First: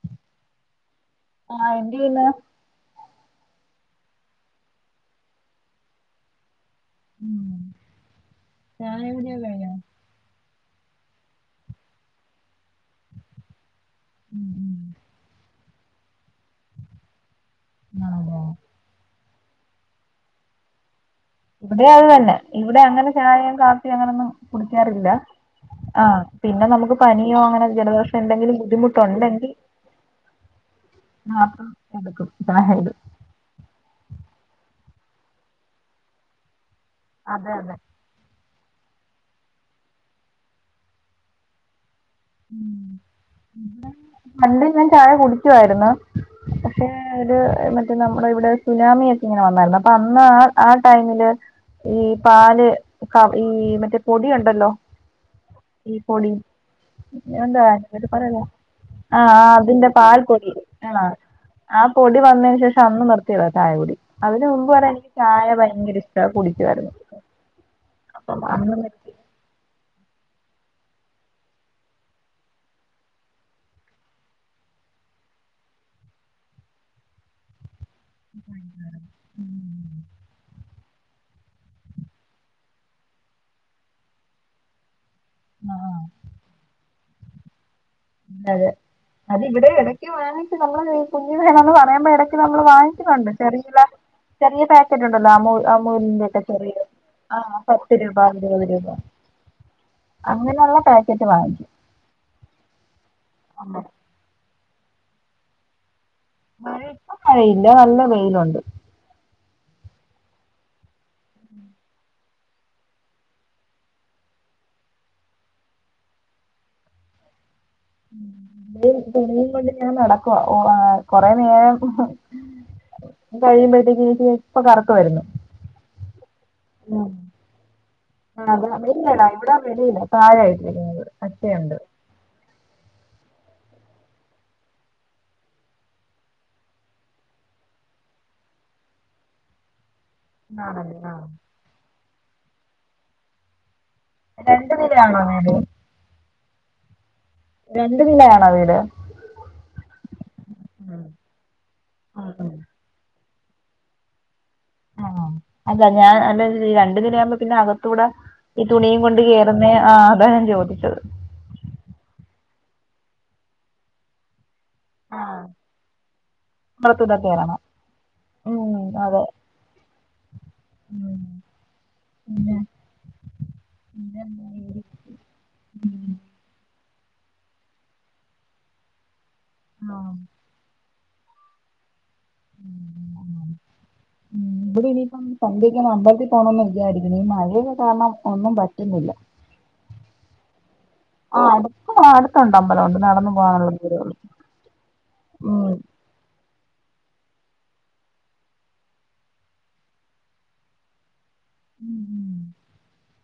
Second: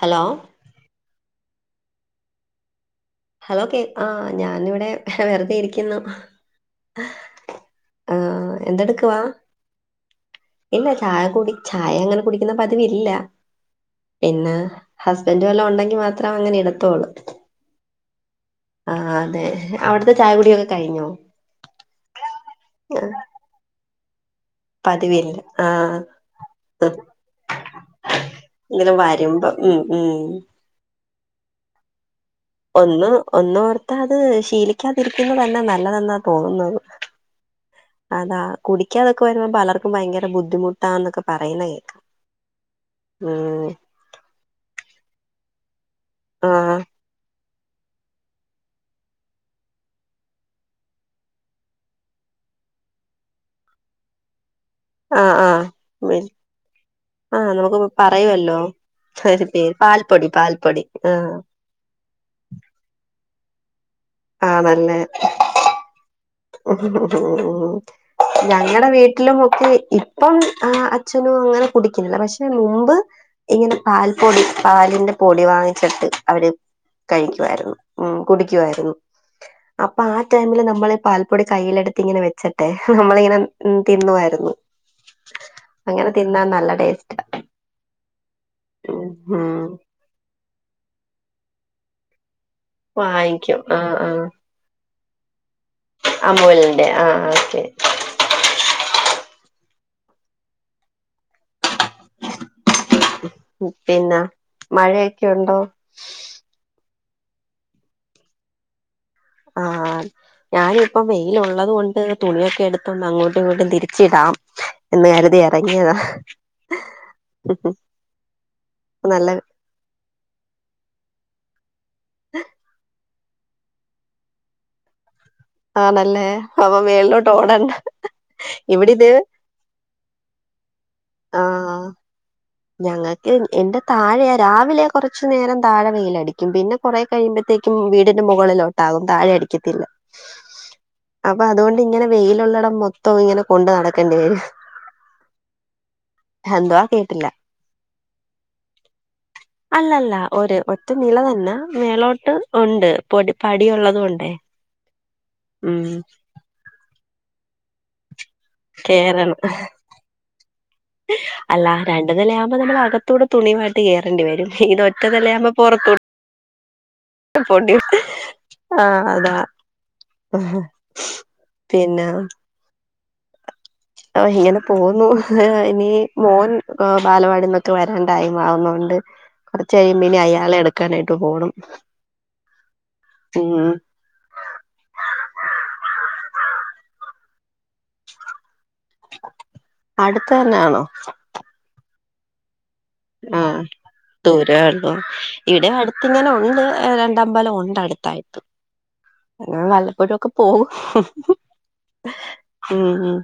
Hello ആഹ് എന്തെയ്യുന്നു? Hello കേ ആഹ് ഞാനിവടെ വെർതെ ഇരിക്കുന്നു. ഉം ആഹ് ചായ എന്തെട്ക്കു വാ? കുടിയൊക്കെ കഴിഞ്ഞോ ഇല്ല ചായ കുടി ചായ അങ്ങനെ കുടിക്ക്ന്ന പതിവില്ല. ഉം പിന്നെ ഹസ്ബൻഡ് വല്ലോം ഉണ്ടെങ്കി മാത്രേ അങ്ങനെ ഇട്ത്തോള്ളു ആഹ് ആഹ് അതെ അവടെത്തെ ചായ കുടിയൊക്കെ കഴിഞ്ഞോ? ഇവടെയത് തന്നെ ഇവടെ ആ, അങ്ങനെ ചായെം കാപ്പി അങ്ങനൊന്നും കുടിക്കാറില്ല പതിവില്ല ആ ആഹ് പിന്നെ ഉം, നമ്മക്ക് പനിയോ അങ്ങനെ ജലദോഷോ എന്തെങ്കിലും ഇങ്ങനെ വരുമ്പോ ബുദ്ധിമുട്ടുണ്ടെങ്കി ഉം ഉം മാത്രം നടക്കും [unintelligible] ഒന്ന് ഒന്നോർത്ത അത് ശീലിക്കാതിരിക്കുന്നതെന്നെ നല്ലതെന്നാ തോന്നുന്നത്. അതെ അതെ അതാ കുടിക്കാതൊക്കെ വെരുമ്പോ പലർക്കും ഭയങ്കര ബുദ്ധിമുട്ടാന്നൊക്കെ പറയ്ണെ കേക്കാം ആഹ് പണ്ടേ ഞാൻ ചായ കുടിക്കുവായിര്ന്നു പക്ഷേ ഒര് മറ്റേ നമ്മളെ ഇവടെ സുനാമിയൊക്കെ ങ്ങനെ വന്നായിര്ന്നു അപ്പൊ അന്ന് ആ ആ ടൈമില് ഈ പാല് ക ഈ മറ്റേ പൊടി യുണ്ടല്ലോ ആ ആ ഈ ആ പൊടി ആഹ് എന്താ നമുക്ക് [unintelligible] പറയുവല്ലോ ആഹ് ഒരു ആഹ് പേര് അതിന്റെ പാൽ പാൽപ്പൊടി പൊടി പാൽപ്പൊടി ആണാ ആഹ് ആ പൊടി വന്നയ്ന് ശേഷം അന്ന് നിർത്തിയതാ ചായ കുടി അതിന് മുമ്പ് വെരെ ആണല്ലേ ചായ ഭയങ്കര ഇഷ് ടാ കുടിക്കായ്‌ര്ന്നു. ഉം ഉം ഞങ്ങടെ വീ ട്ടിലുമൊക്കെ ഇപ്പം ആ അച്ഛനും അങ്ങനെ കുടിക്കാല്ല പക്ഷെ മുമ്പ് ഇങ്ങനെ പാൽ പൊടി പാലിന്റെ പൊടി വാങ്ങിച്ചിട്ട് അവര് കഴിക്കുവായിരുന്നു. ഉം കുടിക്കുവായിരുന്നു അപ്പൊ ആ ടൈമില് നമ്മൾ പാൽപ്പൊടി കയ്യിലെടുത്ത് ങ്ങനെ വെച്ച്ട്ടെ നമ്മളിങ്ങനെ തിന്നുവായിരുന്നു. ആ അങ്ങനെ തിന്നാൻ നല്ല ടേസ്റ്റാ. അതെ അത് ഉം ഇവടെ എടയ്ക്ക് വാങ്ങിച്ച് നമ്മള് കുഞ്ഞിലെ വേണന്ന് പറയുമ്പടെക്ക് നമ്മൾ വാങ്ങിച്ച് കണ്ടിട്ട് വാങ്ങിക്കും ചെറിയില്ലെ ആഹ് ആഹ് ചെറിയ പാക്കറ്റ് ഉണ്ടല്ലോ അമൂ അമൂലിൻ്റെ ഒക്കെ ചെറിയ അമൂലിന്റെ ആഹ് ഓക്കെ പത്ത് രൂപ ഇരുപത് രൂപ അങ്ങനെയൊള്ള പാക്കറ്റ് വാങ്ങിക്കും അമ്മ പിന്നെ മഴയൊക്കെ ഉണ്ടോ മഴ ഇപ്പ മഴയില്ല നല്ല വെയിലുണ്ട് ആഹ് ഞാനും ഇപ്പ വെയിലുള്ളത് കൊണ്ട് തുണിയൊക്കെ എടുത്തൊന്ന് അങ്ങോട്ടും ഇങ്ങോട്ടും തിരിച്ചിടാം എന്ന് കരുതി ഇറങ്ങിയതാ ഉം ഉം ഈ തുണിയും കൊണ്ട് ഞാൻ നടക്കുവാ ഒ ആ കൊറെ നേരം കഴിയുമ്പോഴത്തേക്ക് നോക്കിയെ ഇപ്പ കറത്ത് വര്ന്ന് ആണല്ലേ അപ്പ മേളിലോട്ട് ഓടണ്ട അത് ഇവിടെ ഇത് ഇവിടില്ലടാ ഇവിടെ വെളിയിലാ താഴെ ഇട്ടിരിക്കുന്നത് അശയുണ്ട് ആഹ് ഞങ്ങൾക്ക് എന്റെ താഴെയാ രാവിലെ കൊറച്ചു നേരം താഴെ വെയിലടിക്കും പിന്നെ കൊറെ കഴിയുമ്പഴത്തേക്കും വീടിന്റെ മുകളിലോട്ടാകും താഴെ അടിക്കത്തില്ല ആണല്ലേ ആ അപ്പ അതുകൊണ്ട് ഇങ്ങനെ വെയിലുള്ളടം മൊ ത്തം ഇങ്ങനെ കൊണ്ട് നടക്കേണ്ടി വരും രണ്ട് നിലയാണോ വീട് എന്തുവാ കേട്ടില്ല രണ്ടു നിലയാണോ വീട് അല്ലല്ല ഒരു ഒറ്റ ഉം. നില തന്നെ ഉം, മേളോട്ട് ഉം. ഉണ്ട് പൊടി പടിയുള്ളത് കൊണ്ടേ ആഹ് ഉം അല്ല ഞാൻ അല്ല രണ്ടു നിലയാവുമ്പ പിന്നെ അകത്തൂട ഈ തുണിയും കൊണ്ട് കേറണം കേറുന്നേ ആ അതാ ഞാൻ ചോദിച്ചത് അല്ല രണ്ട് നില ആകുമ്പ നമ്മള് അകത്തൂടെ തുണിയുമായിട്ട് കേറേണ്ടി വരും ഇത് ഒ ആ ഒറ്റനില ആവുമ്പ പുറത്തോട്ട് പുറത്തൂടെ കേറണം പോണ്ടി ഉം ആഹ് അതെ അതാ ഉം. പിന്നാ ഓ ഇങ്ങനെ പിന്നെ പോന്നു ഇനി മോൻ ആഹ് ബാലവാടിന്നൊക്കെ വരാൻ ടൈംമാവുന്നൊണ്ട് കൊറച്ച് ആ. കഴിയുമ്പിനി അയാളെ എടുക്കാനായിട്ട് പോണം ഉം ഉം ഇവിടെ ഇനിയിപ്പം സന്ധ്യക്ക് ഒന്ന് അമ്പലത്തിൽ പോണം എന്ന് വിചാരിക്കുന്നു ഈ മഴയൊക്കേ കാരണം ഒന്നും പറ്റുന്നില്ല അടുത്തന്നാണോ ആഹ് ആടുത്ത് അടുത്തുണ്ട് അമ്പലം ഉണ്ട് ആഹ് ദൂരം ആന്നോ ഇവിടെ ഉം അടു ഇങ്ങനെ ഉണ്ട് രണ്ടമ്പലം ഉണ്ട് അടുത്തായിട്ട് ഞങ്ങൾ വല്ലപ്പോഴൊക്കെ പോവും ഉം ഉം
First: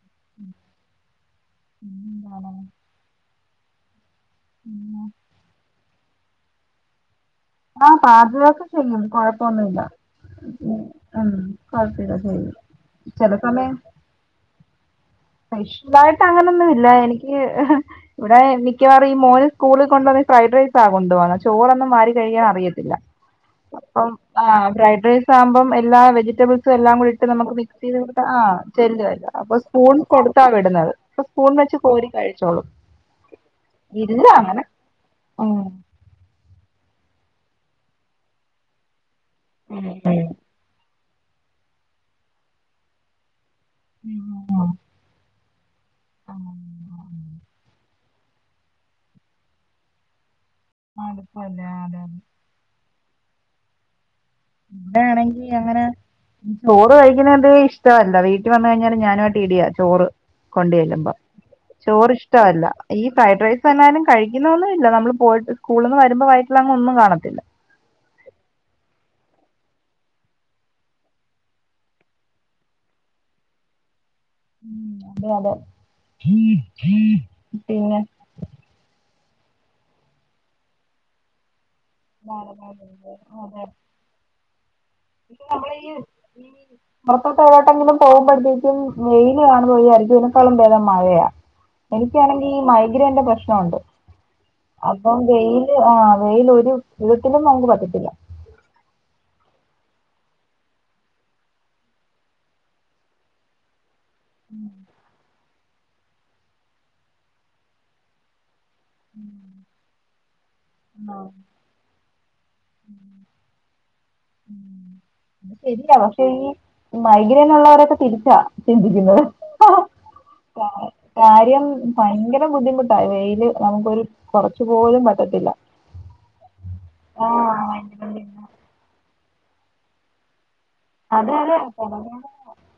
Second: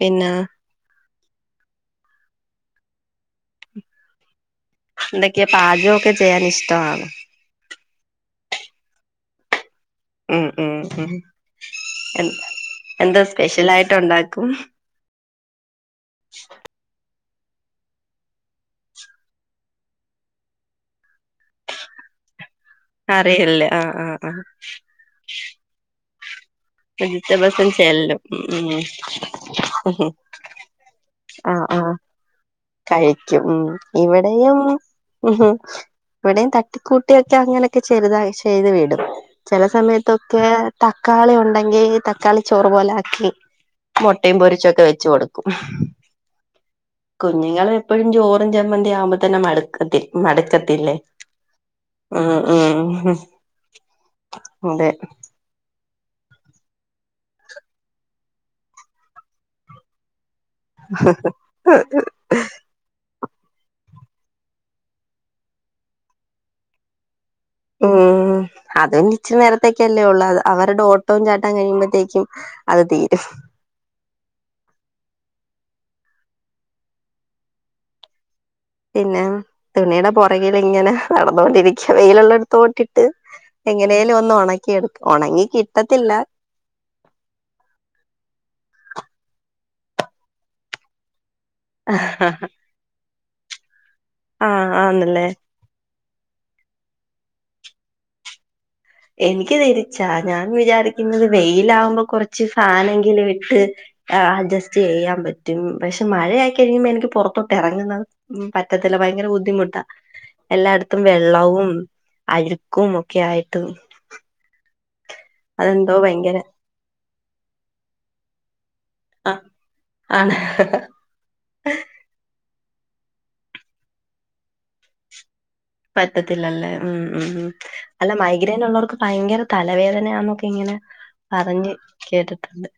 പിന്നാ ഉം ആണോ എന്തൊക്കെയാ പാചകം ഒക്കെ ചെയ്യാൻ ഇഷ്ടമാണോ ആഹ് പാചകം ഒക്കെ ചെയ്യും കൊഴപ്പൊന്നും ഇല്ല ഉം ഉം ഉം കൊഴപ്പില്ല ചെയ്യും ചില സമയം ട്ട് ഉണ്ടാക്കും സ്പെഷ്യലായിട്ട് അങ്ങനൊന്നുമില്ല എനിക്ക് ഇവിടെ മിക്കവാറും ഈ മോന് സ്കൂളിൽ കൊണ്ടു പോന്ന ഫ്രൈഡ് റൈസാ കൊണ്ടു പോന്ന ചോറൊന്നും വാരി കഴിയാൻ അറിയ ത്തില്ല അപ്പം ആഹ് ഫ്രൈഡ് റൈസ് അകുമ്പം എല്ലാ വെജിറ്റബിൾ സും എല്ലാം കൂടി ഇട്ട് നമുക്ക് വെജിറ്റബിൾസും മിക്സ് ചെല്ലും ചെയ്ത്ട്ട് ആഹ് ഉം ചെല്ലുവെല്ലോ അപ്പൊ സ്പൂൺ കൊടുത്താ വിടുന്നത് അപ്പ സ്പൂൺ ആഹ് വെച്ച് ആഹ് കോരി കഴിച്ചോളും കഴിക്കും ഉം ഇല്ല ഇവിടെയും അങ്ങനെ ഉം ഉം ഇവിടെയും തട്ടിക്കൂട്ടിയൊക്കെ അങ്ങനെയൊക്കെ ചെറുതായി ചെയ്ത് വിടും ചില ഉം സമയത്തൊക്കെ തക്കാളി ഉണ്ടെങ്കി തക്കാളി ചോറ് പോലെ ആക്കി മുട്ടയും പൊരിച്ചൊക്കെ വെച്ച് കൊടു ക്കും കുഞ്ഞുങ്ങള് എപ്പോഴും ചോറും ചമ്മന്തിയാവുമ്പോ തന്നെ മടുക്കത്തി മടക്കത്തില്ലേ മടുപ്പല്ലേ അതെ അതെ. ഉം ഉം അതെ ഇവിടൊയാണെങ്കി അങ്ങനെ ചോറ് കഴിക്കുന്നാതെ ഇഷ്ടവല്ല വീട്ടി വന്ന് കഴിഞ്ഞാലും ഞാനുമായിട്ട് ഇടിയാ ചോറ് കൊണ്ട് ചല്ലുമ്പം ചോറ് ഇഷ് ഇഷ്ടമല്ല ഈ ഫ്രൈഡ് റൈസ് വന്നാലും കഴിക്കുന്നൊന്നുമില്ല നമ്മൾ പോയിട്ട് സ്കൂളിൽ നിന്ന് വരുമ്പോൾ വയട്ടിൽ അങ് ഒന്നും കാണത്തില്ല ആ അതും കുറച്ച് നേരത്തേക്കല്ലേ ഉള്ളൂ അത് അവരുടെ ഓട്ടവും ചാട്ടവും കഴിയുമ്പോഴത്തേക്കും അത് തീരും ഉ അതെ അതെെ പിന്നെ തുണിയുടെ പുറകിൽ ഇങ്ങനെ നടന്നുകൊണ്ടിരിക്കും വെയിലുള്ള അതെ അടുത്തോട്ടിട്ട് എങ്ങനേലും ഒന്ന്ും ഉണക്കിെടുക്കും ഉണങ്ങി കിട്ടത്തില്ല ഇ പുറത്തോട്ടെവിടേക്കെങ്കിലും പോകുമ്പോഴത്തേക്കും വെയിൽ കാണു മ്പൊ വിചാരിക്കും ഇതിനെക്കാളും ബേദം മഴയാാ എനിക്കാണെങ്കിൽ ഈ മൈഗ്രൈന്റെ പ്രശ്നമുണ്ട് ആഹ് അപ്പം ആണല്ലേ വെയിൽ ആഹ വെയില ഒരു തരത്തിലും നമുക്ക് പറ്റില്ല എനിക്ക് തിരിച്ചാ ഞാൻ വിചാരിക്കുന്നത് വെയില ആകുമ്പോ കുറച്ച് ഫാനെങ്കിലും ഇട്ട് അഡ്ജസ്റ്റ് ചെയ്യാൻ പറ്റും പക്ഷെ മഴ ആായിക്കഴിയുമ്പോ എനിക്ക് പുറത്തോട്ട് ഇറങ്ങുന്നത് ഉ പറ്റത്തില്ല ഭയങ്കര ബുദ്ധിമുട്ടാ എല്ലായിടത്തും വെള്ളവും അഴുക്കും ഒക്കെ ആയിട്ട് അതെന്തോ ശരിയാവാ പക്ഷെ ഭയങ്കര ഈ മൈഗ്രേൻ ഉള്ളവരൊക്കെ തിരിച്ചാ ചിന്തിക്കുന്നത് ആ ആണ് കാര്യം ഭയങ്കര ബുദ്ധിമുട്ടായി വെയില് നമുക്കൊരു കുറച്ചു പോലും പറ്റത്തില്ല പറ്റത്തില്ലല്ലേ ഉം ഉ ഉ ആഹ് അല്ല മൈഗ്രൈൻ ഉള്ളവർക്ക് ഭയങ്കര തലവേദനയാന്നൊക്കെ ഇങ്ങനെ അത അ പറഞ്ഞ് കേട്ടിട്ടുണ്ട്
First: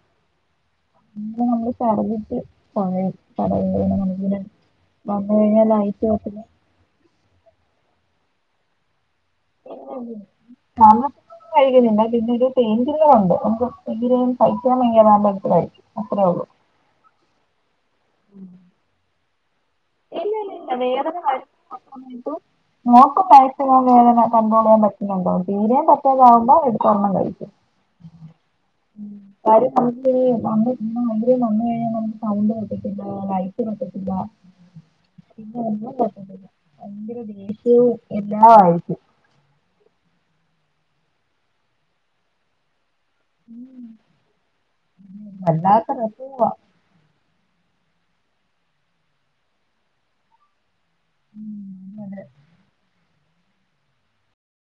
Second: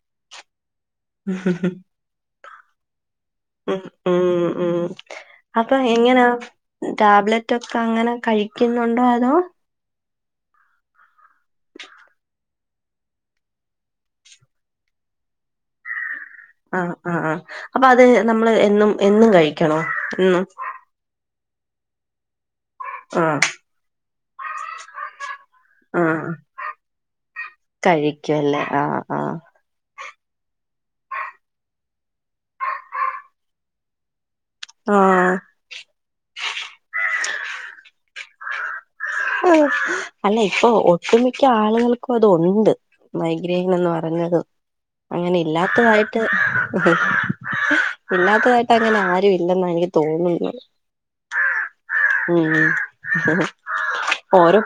നമ്മള് ചടകിട്ട് കടയില്‍ ഉം നിന്ന് ഉം ഉം വന്നു കഴിഞ്ഞാൽ അപ്പൊ ലൈറ്റ് ഓഫ് എങ്ങനാ ചെയ്തു ടാബ്ലറ്റ് ഒക്കെ അങ്ങനെ കഴിക്കുന്നുണ്ടോ അതോ [unintelligible] കൈകണ്ട് പിന്നരു പെയിൻ കില്ലർ ഉണ്ട് നക്ക് ഇ സഹി ക്കാൻ വയ്യാ താവുമ്പം എടുത്ത് കഴിക്കും അത്രേള്ളു ആഹ ആ് ആ് അപ്പൊ അത് നമ്മള് എന്നും എന്നും കഴിക്കും ഇല്ല ഇല്ല ഇല്ല വേദന വരുമ്പം കഴിക്കും നോക്ക് ആഹ് പൈസക വേദന കണ്ട്രോൾ ചെയ്യാൻ പറ്റുന്നുണ്ടോ തീരയാൻ പറ്റാതാവുമ്പോ എടുത്തോരെണ്ണം കഴിക്കും കഴിക്കുംല്ലേ ആഹ് ആഹ കാര്യം നമുക്ക് മൈഗ്രേൻ വന്നു കഴിഞ്ഞാ പിന്നെ സൗണ്ട് പറ്റത്തില്ല ലൈറ്റ് പറ്റത്തില്ല ആഹ ാ പറ്റില്ല ഭയങ്കര ദേഷ്യവും എല്ലാം ആയിരിക്കും ആ അല്ല ഇപ്പൊ ഒട്ടുമിക്ക ആളുകൾക്കും അത് ഉണ്ട് മൈഗ്രഹൻന്ന് പറഞ്ഞതും അങ്ങനെ ഇല്ലാത്തതായിട്ട് വല്ലാത്ത ഇല്ലാത്തതായിട്ട് അങ്ങനെ ആരു ഇല്ലെന്ന എനിക്ക് തോന്നുന്നു ഉ ഓരോ